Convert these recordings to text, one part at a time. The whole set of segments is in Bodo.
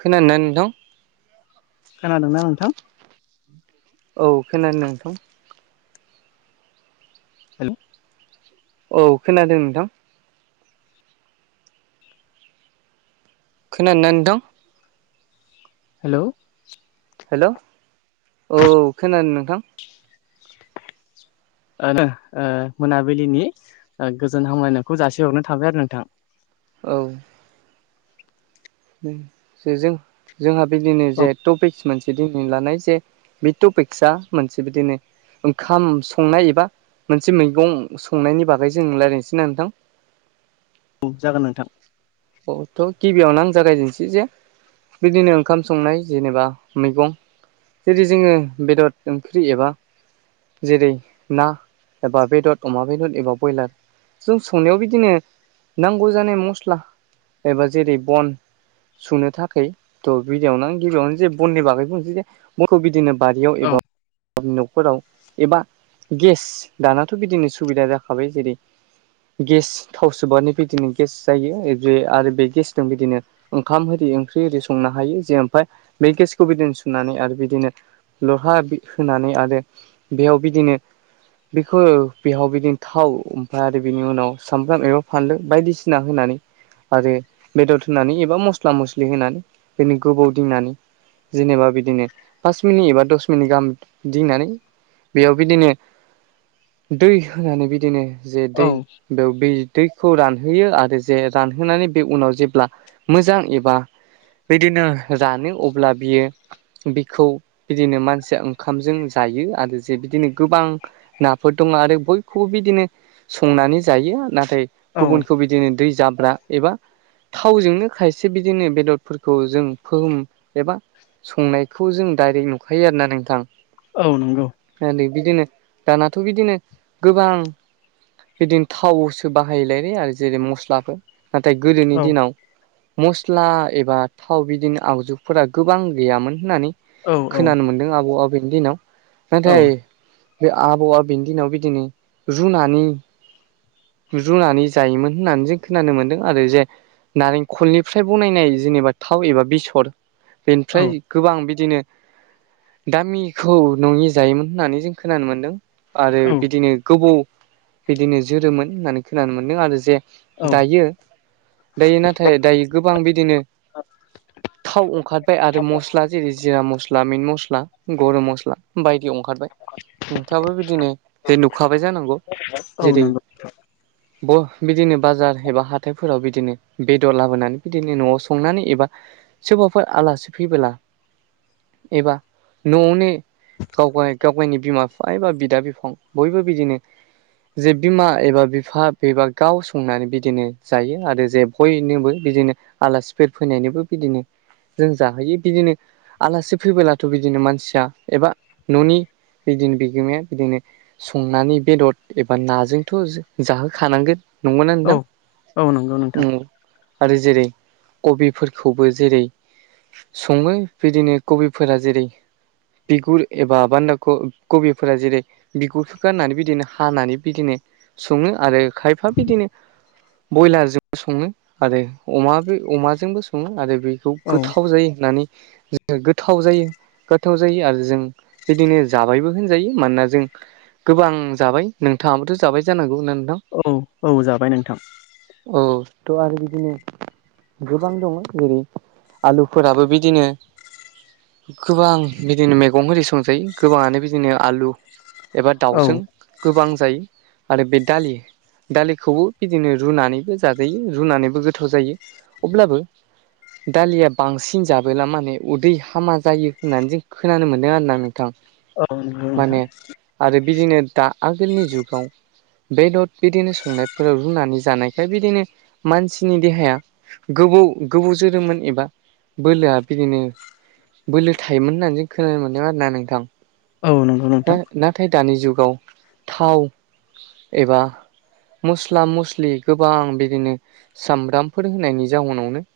खोनादों ना नोंथां? खोनादों ना नोंथां? औ खोनादों नोंथां। हेल' औ खोनादों नोंथां। खोनादों ना नोंथां? हेल' हेल' औ खोनादों नोंथां। मोनाबिलिनि गोजोन हामलायनायखौ जासेहरनो थाबाय आरो नोंथां। औ ज जों जोंहा बिदिनो औ जे टपिक्स मोनसे बिदि लानाय जे बे टपिक्सा मोनसे बिदिनो ओंखाम संनाय एबा मोनसे मैगं संनायनि बागै जों रायज्लायनोसै ना नोंथां। औ जागोन नोंथां। औ थ' गिबियावनो आं जागायजेनसै जे बिदिनो ओंखाम संनाय जेनेबा मैगं जुदि जोङो बेदर ओंख्रि एबा जेरै ना एबा बेदर अमा बेदर एबा ब्रयलार जों संनायाव बिदिनो नांगौ जानाय मस्ला एबा जेरै बन सुनो थाखाय थ' बिदियावनो आं गिबियावनो जे बननि बागै बुंनोसै जे बनखौ बिदिनो बारियाव औ एबा न'खराव एबा गेस दानाथ' बिदिनो सुबिदा जाखाबाय जेरै गेस थाव सोबानो बिदिनो गेस जायो। जे आरो बे गेसजों बिदिनो ओंखाम आररि ओंख्रि एरि संनो हायो जे ओमफ्राय बे गेसखौ बिदिनो सुनानै आरो बिदिनो लहा होनानै आरो बेयाव बिदिनो बेखौ बेहाव बिदिनो थाव ओमफ्राय आरो बिनि उनाव सामब्राम एबा फानलु बायदिसिना होनानै आरो बेदर होनानै एबा मस्ला मस्लि होनानै दिनै गोबाव दिंनानै जेनेबा बिदिनो पास मिनिट एबा दस मिनिट गाहाम दिंनानै बेयाव बिदिनो दै होनानै बिदिनो जे औ दै बेयाव बे दैखौ रानहोयो आरो जे रानहोनानै बे उनाव जेब्ला मोजां एबा बिदिनो जानो अब्ला बियो बिखौ बिदिनो मानसिया ओंखामजों जायो आरो जे बिदिनो गोबां नाफोर दङ आरो बयखौबो बिदिनो संनानै जायो नाथाय औ गुबुनखौ बिदिनो दै जाब्रा एबा थावजोंनो खायसे बिदिनो बेदरफोरखौ जों फोहोम एबा संनायखौ जों डाइरेक्ट नुखायो आरो ना नोंथां। औ नंगौ नाथाय बिदिनो दानाथ' बिदिनो गोबां बिदिनो थावसो बाहायोलाय आरो जेरै मस्लाफोर नाथाय गोदोनि औ दिनाव मस्ला एबा थाव बिदिनो आगजुफोरा गोबां गैयामोन होननानै औ औ खोनानो मोनदों आबौ आबैनि दिनाव। नाथाय बे आबौआ बेनि दिनाव बिदिनो रुनानै रुनानै जायोमोन होननानै जों खोनानो मोन्दों आरो जे नारेंखलनिफ्राय बनायनाय जेनेबा थाव एबा बेसर औ बेनिफ्राय गोबां बिदिनो दामिखौ नङि जायोमोन होननानै जों खोनानो मोन्दों आरो औ बिदिनो गोबौ बिदिनो जोरोमोन होननानै खोनानो मोनदों आरो जे औ दायो दायो नाथाय दायो गोबां बिदिनो थाव ओंखारबाय आरो मस्ला जेरै जिरा मस्ला मिट मस्ला गरम मस्ला बायदि ओंखारबाय नोंथाङाबो बिदिनो जे नुखाबाय जानांगौ औ जेरै नंगौ ओ बिदिनो बाजार एबा हाथाइफोराव बिदिनो बेदर लाबोनानै बिदिनो न'आव संनानै एबा सोरबाफोर आलासि फैबोला एबा न'आवनो गाव गाव गावनि बिमा बिफा एबा बिदा बिफां बयबो बिदिनो जे बिमा एबा बिफा बेबा गाव संनानै बिदिनो जायो आरो जे बयनोबो बिदिनो आलासिफोर फैनायनिबो बिदिनो जों जाहोयो बिदिनो आलासि फैबोब्लाथ' बिदिनो मानसिया एबा न'नि बिदिनो बिगोमाया बिदिनो संनानै बेदर एबा नाजोंथ' जाहोखानांगोन नंगौना औ औ नंगौ नोंथां नोंथां ओम आरो जेरै कबिफोरखौबो जेरै सङो बिदिनो कबिफोरा जेरै बिगुर एबा बान्दा कबिफोरा जेरै बिगुरखौ गारनानै बिदिनो हानानै बिदिनो सङो आरो खायफा बिदिनो बयलारजोंबो सङो आरो अमा अमाजोंबो सङो आरो बे खौ औ गोथाव जायो होननानै गोथाव जायो गोथाव जायो आरो जों बिदिनो जाबायबो होनजायो मानोना जों गोबां जाबाय नोंथाङाबोथ' जाबाय जानांगौ ना नोंथां औ औ जाबाय नोंथां औ थ' आरो बिदिनो गोबां दङ जेरै आलुफोराबो बिदिनो गोबां बिदिनो मैगं फोरखौ संजायो गोबाङानो बिदिनो आलु एबा औ दाउजों गोबां जायो आरो बे दालि दालिखौबो बिदिनो रुनानैबो जाजायो रुनानैबो गोथाव जायो अब्लाबो दालिया बांसिन जाबोला माने उदै हामा जायो होननानै जों खोनानो मोन्दों आरो ना नोंथां औ नंगौ नोंथां माने आरो बिदिनो दा आगोलनि जुगाव बेदर बिदिनो संनायफोराव रुनानै जानायखाय बिदिनो मानसिनि देहाया गोबौ गोबौ जोरोममोन एबा बोलोआ बिदिनो बोलो थायोमोन होननानै जों खोनानो मोनदों आरोना नोंथां औ नंगौ नोंथां नाथाय दानि जुगाव थाव एबा मस्ला मस्लि गोबां बिदिनो सामब्रामफोर होनायनि जाहोनावनो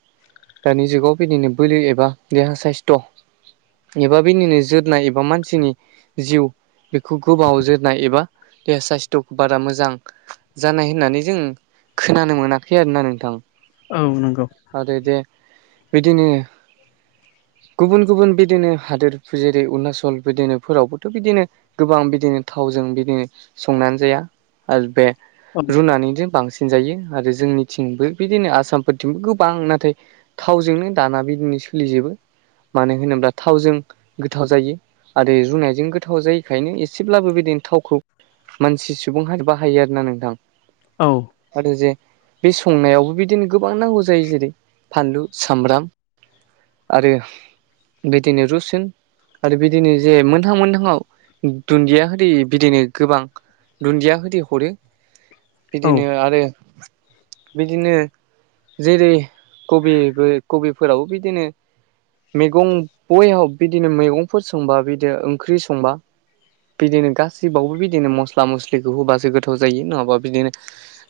दानि जुगाव बिदिनो बोलो एबा देहा साइस्थ' एबा बिनिनो जोरनाय एबा मानसिनि जिउ बेखौ गोबाङाव जोरनाय एबा देहा साइस्थ'खौ बारा मोजां जानाय होननानै जों खोनानो मोनाखै आरोना नोंथां औ नंगौ आरो दे बिदिनो गुबुन गुबुन बिदिनो हादोर जेरै अरुणाचल बिदिनोफोरावबो थ' बिदिनो गोबां बिदिनो थावजों बिदिनो संनानै जाया आलपे औ रुनानैजों बांसिन थिनजायो आरो जोंनिथिंबो बिदिनो आसामफोरथिंबो गोबां नाथाय। थावजोंनो दाना बिदिनो सोलिजोबो। मानो होनोब्ला थावजों गोथाव जायो आरो रुनायजों गोथाव थाव जायैखायनो एसेब्लाबो बिदिनो थावखौ मानसि सुबुंहा बाहायो आरोना नोंथां। औ। आरो जे बे संनायावबो बिदिनो गोबां नांगौ जायो जेरै फानलु सामब्राम आरो बिदिनो रुसिन आरो बिदिनो जे मोनहां मोनहांङाव दुन्दिया हो बिदिनो गोबां दुन्दिया होदो हरो औ बिदिनो आरो बिदिनो जेरै कबिबो कबिफोरावबो बिदिनो मैगं बयहाब बिदिनो मैगंफोर संबा बिदिनो ओंख्रि संबा बिदिनो गासैबावबो बिदिनो मस्ला मस्लिखौ होबासो गोथाव जायो नङाबा बिदिनो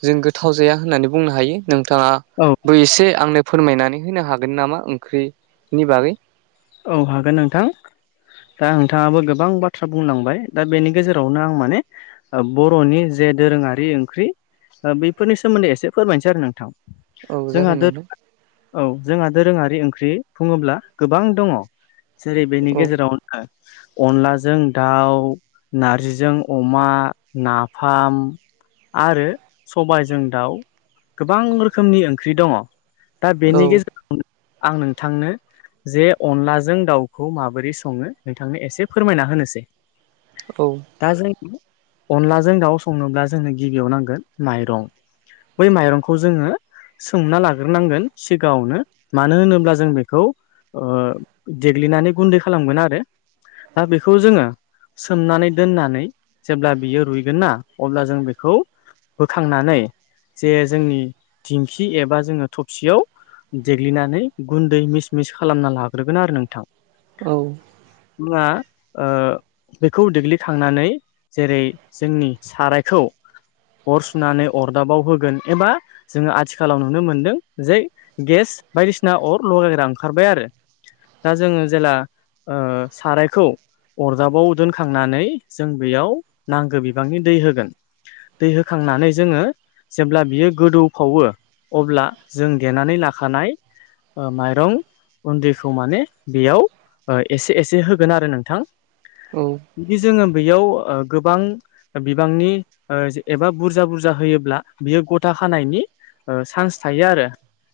जों गोथाव जाया होननानै बुंनो हायो। नोंथाङा औ बो एसे आंनो फोरमायनानै होनो हागोन नामा ओंख्रिनि बागै। औ हागोन नोंथां दा नोंथाङाबो गोबां बा थ्रा बुंलांबाय दा बेनि गेजेरावनो आं माने बर'नि जे दोरोङारि ओंख्रि बेफोरनि सोमोन्दै एसे फोरमायनोसै आरो नोंथां। औ जोंहा जागोन दो नोंथां औ जोंहा दोरोङारि ओंख्रि बुङोब्ला गोबां दङ जेरै बेनि औ गेजेरावनो अनलाजों दाउ नारजिजों अमा नाफाम आरो सबायजों दाउ गोबां रोखोमनि ओंख्रि दङ। दा औ बेनि गेजेराव आं नोंथांनो जे अनलाजों दाउखौ माबोरै सङो नोंथांनो एसे फोरमायना होनोसै। औ। दा जों अनलाजों दाउ संनोब्ला जोंनो गिबियाव नांगोन माइरं बै माइरंखौ जोङो सोंना लाग्रोनांगोन सिगाङावनो मानो होनोब्ला जों बेखौ देग्लिनानै गुन्दै खालामगोन आरो दा बेखौ जोङो सोमनानै दोननानै जेब्ला बियो रुइगोन ना अब्ला जों बेखौ बोखांनानै जे जोंनि दिंखि एबा जोङो थबसियाव देग्लिनानै गुन्दै मिस मिस खालामना लाग्रोगोन आरो नोंथां। औ। मुंङा ओ। बेखौ देग्लिखांनानै जेरै जोंनि सारायखौ अर सुनानै अरदाबाव होगोन एबा जोङो आथिखालाव नुनो मोनदों जे गेस बायदिसिना अर लगायग्रा ओं आरो दा जोङो जेला सारायखौ अरदाबाव दोनखांनानै जों बेयाव नांगौ बिबांनि दै होगोन। दै होखांनानै जोङो जेब्ला बियो गोदौफावो अब्ला जों देनानै लाखानाय ओ माइरं गुन्दैखौ माने बेयाव एसे एसे होगोन आरो नोंथां। औ। बिदि जोङो बेयाव गोबां बिबांनि एबा बुरजा बुरजा होयोब्ला बियो गथा खानायनि चान्स थायो आरो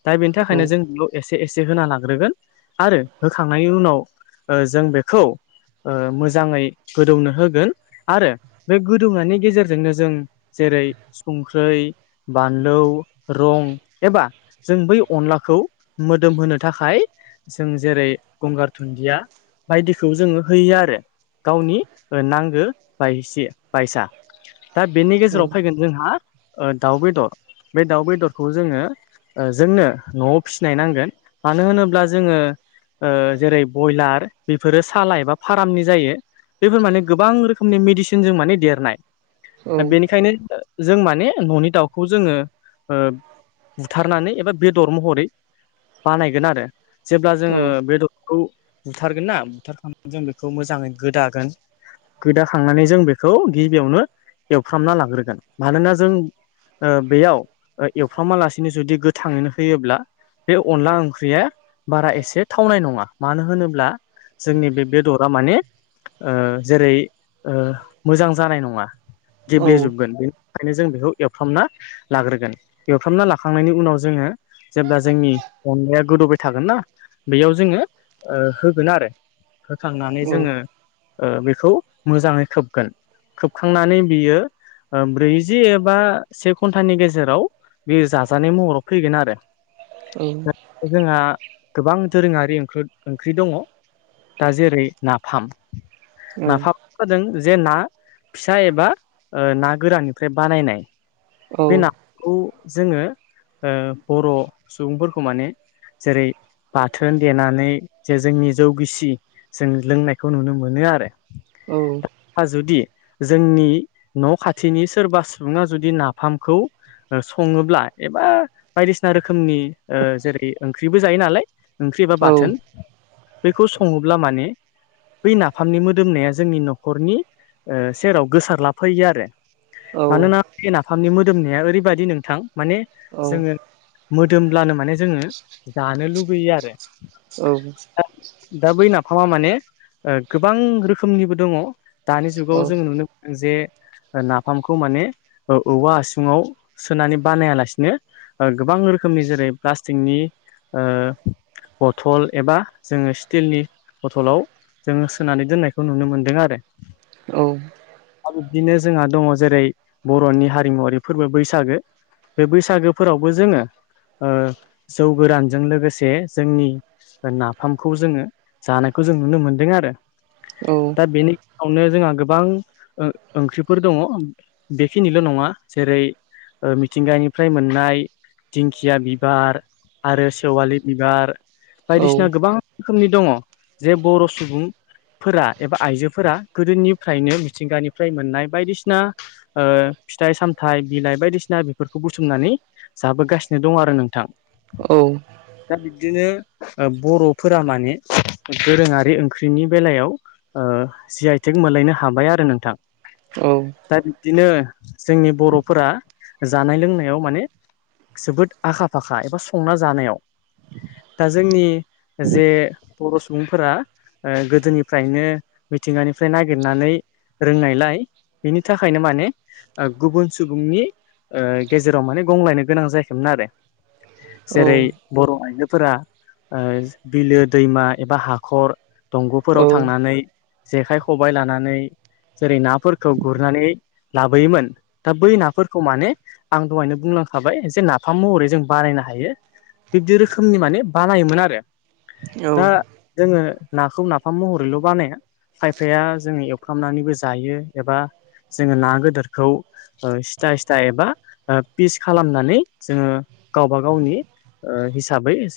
दा बेनि औ थाखायनो जों बेखौ एसे एसे होना ला ग्रोगोन आरो होखांनायनि उनाव जों बेखौ ओ मोजाङै गोदौनो होगोन आरो बे गोदौनायनि गेजेरजोंनो जों जेरै संख्रै बानलौ रं एबा जों बै अनलाखौ मोदोम होनो थाखाय जों जेरै गंगार दुन्दिया बायदिखौ जोङो होयो आरो गावनि नांगो बायसि बायसायो दा बेनि औ गेजेराव फैगोन जाहा दाउ बेदर बे दाउ बेदरखौ जोङो जोंनो न'आव फिसिनाय नांगोन। मानो होनोब्ला जोङो ओ जेरै बयलार बेफोरो सालाय एबा फारामनि जायो बेफोर माने गोबां रोखोमनि मेडिसिन जों माने देरनाय औ दा बेनिखायनो ओ जों माने न'नि दाउखौ जोङो बुथारनानै एबा बेदर महरै बानायगोन आरो। जेब्ला जोङो बेदरखौ बुथारगोन ना बुथारखांनानै जों बेखौ मोजाङै गोदागोन। गोदाखांनानै जों बेखौ गिबियावनो एवफ्रामना लाग्रोगोन मानोना जोंङो बेयाव एवफ्रामालासिनो जुदि गोथाङैनो होयोब्लायो अनला ओंख्रिया बारा एसे थावनाय नङा मानो होनोब्लायो जोंनि बे बेदरा माने ओ जेरै ओ मोजां जानाय नङा औ गेब्लेजोबगोन। ओंखायनो जों बेखौ एवफ्रामनानै लाग्रोगोन एवफ्रामना लाखांनायनि उनाव जोङो जेब्ला जोंनि अनलाया गोदौबाय थागोन ना बेयाव जोङो ओ होगोन आरोना होखांनानै जोङो ओ बेखौ मोजाङै खोबगोन। खोबखांनानै बियो ओ ओ ब्रैजि एबा से घन्टानि गेजेराव बे जाजानाय महराव फैगोन आरो ना ओम जोंहा गोबां दोरोङारि ओंख्रि दङ। दा जेरै नाफाम नाफामा जादों जे ना फिसा एबा ओ ना गोराननिफ्राय बानायनाय बे औ नाखौ जोङो ओ बर' सुबुंफोरखौ माने ओ जेरै बाथोन देनानै जे जोंनि जौ गिसि जों लोंनायखौ नुनो मोनो आरो। औ। जुदि जोंनि न' खाथिनि सोरबा सुबुङा जुदि नाफामखौओ सङोब्ला एबा बायदिसिना रोखोमनि ओ जेरै ओंख्रिबो जायो नालाय ओंख्रि एबा बाथोन बेखौ सङोब्ला माने बै नाफामनि मोदोमनाया जोंनि न'खरनि ओ सेराव गोसारलाफैयो आरोना मानोना बे नाफामनि मोदोमनाया ओरैबादि नोंथां माने जोङो मोदोमब्लानो माने जोङो जानो लुबैयो आरो। औ। दा बै नाफामा माने ओ गोबां रोखोमनिबो दङ। दानि जुगाव जों नुनो मोनदों जे नाफामखौ माने औवा हासुङावो सोनानै बानाया लासिनो ओ गोबां रोखोमनि जेरै प्लास्टिकनि ओ बथ'ल एबा जोङो स्टिलनि बथ'लावना जोङो सोनानै दोननायखौ नुनो मोन्दों आरो। दा बिब्दिनो जोंहा दङ' जेरै बर'नि हारिमुवारि फोरबो बैसागोनि बे बैसागोफोरावबो जोङो ओ जौ गोरानजों लोगोसे जोंनि नाफामखौ जोङो जानायखौ जों नुनो मोनदों आरो। दा बेनि उनावनो जोंहा गोबां ओ ओंख्रिफोर दङ। बेखिनिल' नङा जेरै ओ मिथिंगानिफ्राय मोननाय दिंखिया बिबार आरो सेवालि बिबार बायदिसिना गोबां रोखोमनि दङ जे बर' सुबुंफो फोरा एबा आइजोफोरा गोदोनिफ्रायनो मिथिंगानिफ्राय मोननाय बायदिसिना ओ फिथाइ-सामथाइ बिलाइ बायदिसिना बेफोरखौ बुथुमनानैहा जाबोगासिनो दं आरो नोंथां। औ दा बिबदिनो ओ बर'फोरा माने दोरोङारि ओंख्रिनि बेलायाव ओ जि आइ थेक मोनलायनो हाबाय आरो नोंथां औ दा बिब्दिनो जोंनि बर'फोरा जानाय-लोंनायाव माने जोबोद आखा फाखा एबा संना जानायाव दा जोंनि जे बर' सुबुंफोरा ओ गोदोनिफ्रायनो मिथिंगानिफ्राय नागिरनानै रोंनायलाय बिनि थाखायनो माने ओ गुबुन सुबुंनि ओ गेजेराव माने गंलायनो गोनां जायाखैमोन आरो जेरै बर' आइजोफोरा बिलो दैमा एबा हाखर दंग'फोराव औ थांनानै जेखाइ खबाय लानानै जेरै नाफोरखौ गुरनानै लाबोयोमोन दा बै नाफोरखौ माने आं दहायनो बुंलांखाबाय जे नाफाम महरै जों बारायनो हायो बिब्दि रोखोमनि माने बानायोमोन आरो औ दा जोङो नाखौ नाफाम महरैल' बानाया खायफाया जोङो एवफ्रामनानैबो जायो एबा जोङो ना गोदोरखौ सिथा सिथा एबा पिस खालामनानै जोङो गावबा गावनि हिसाबै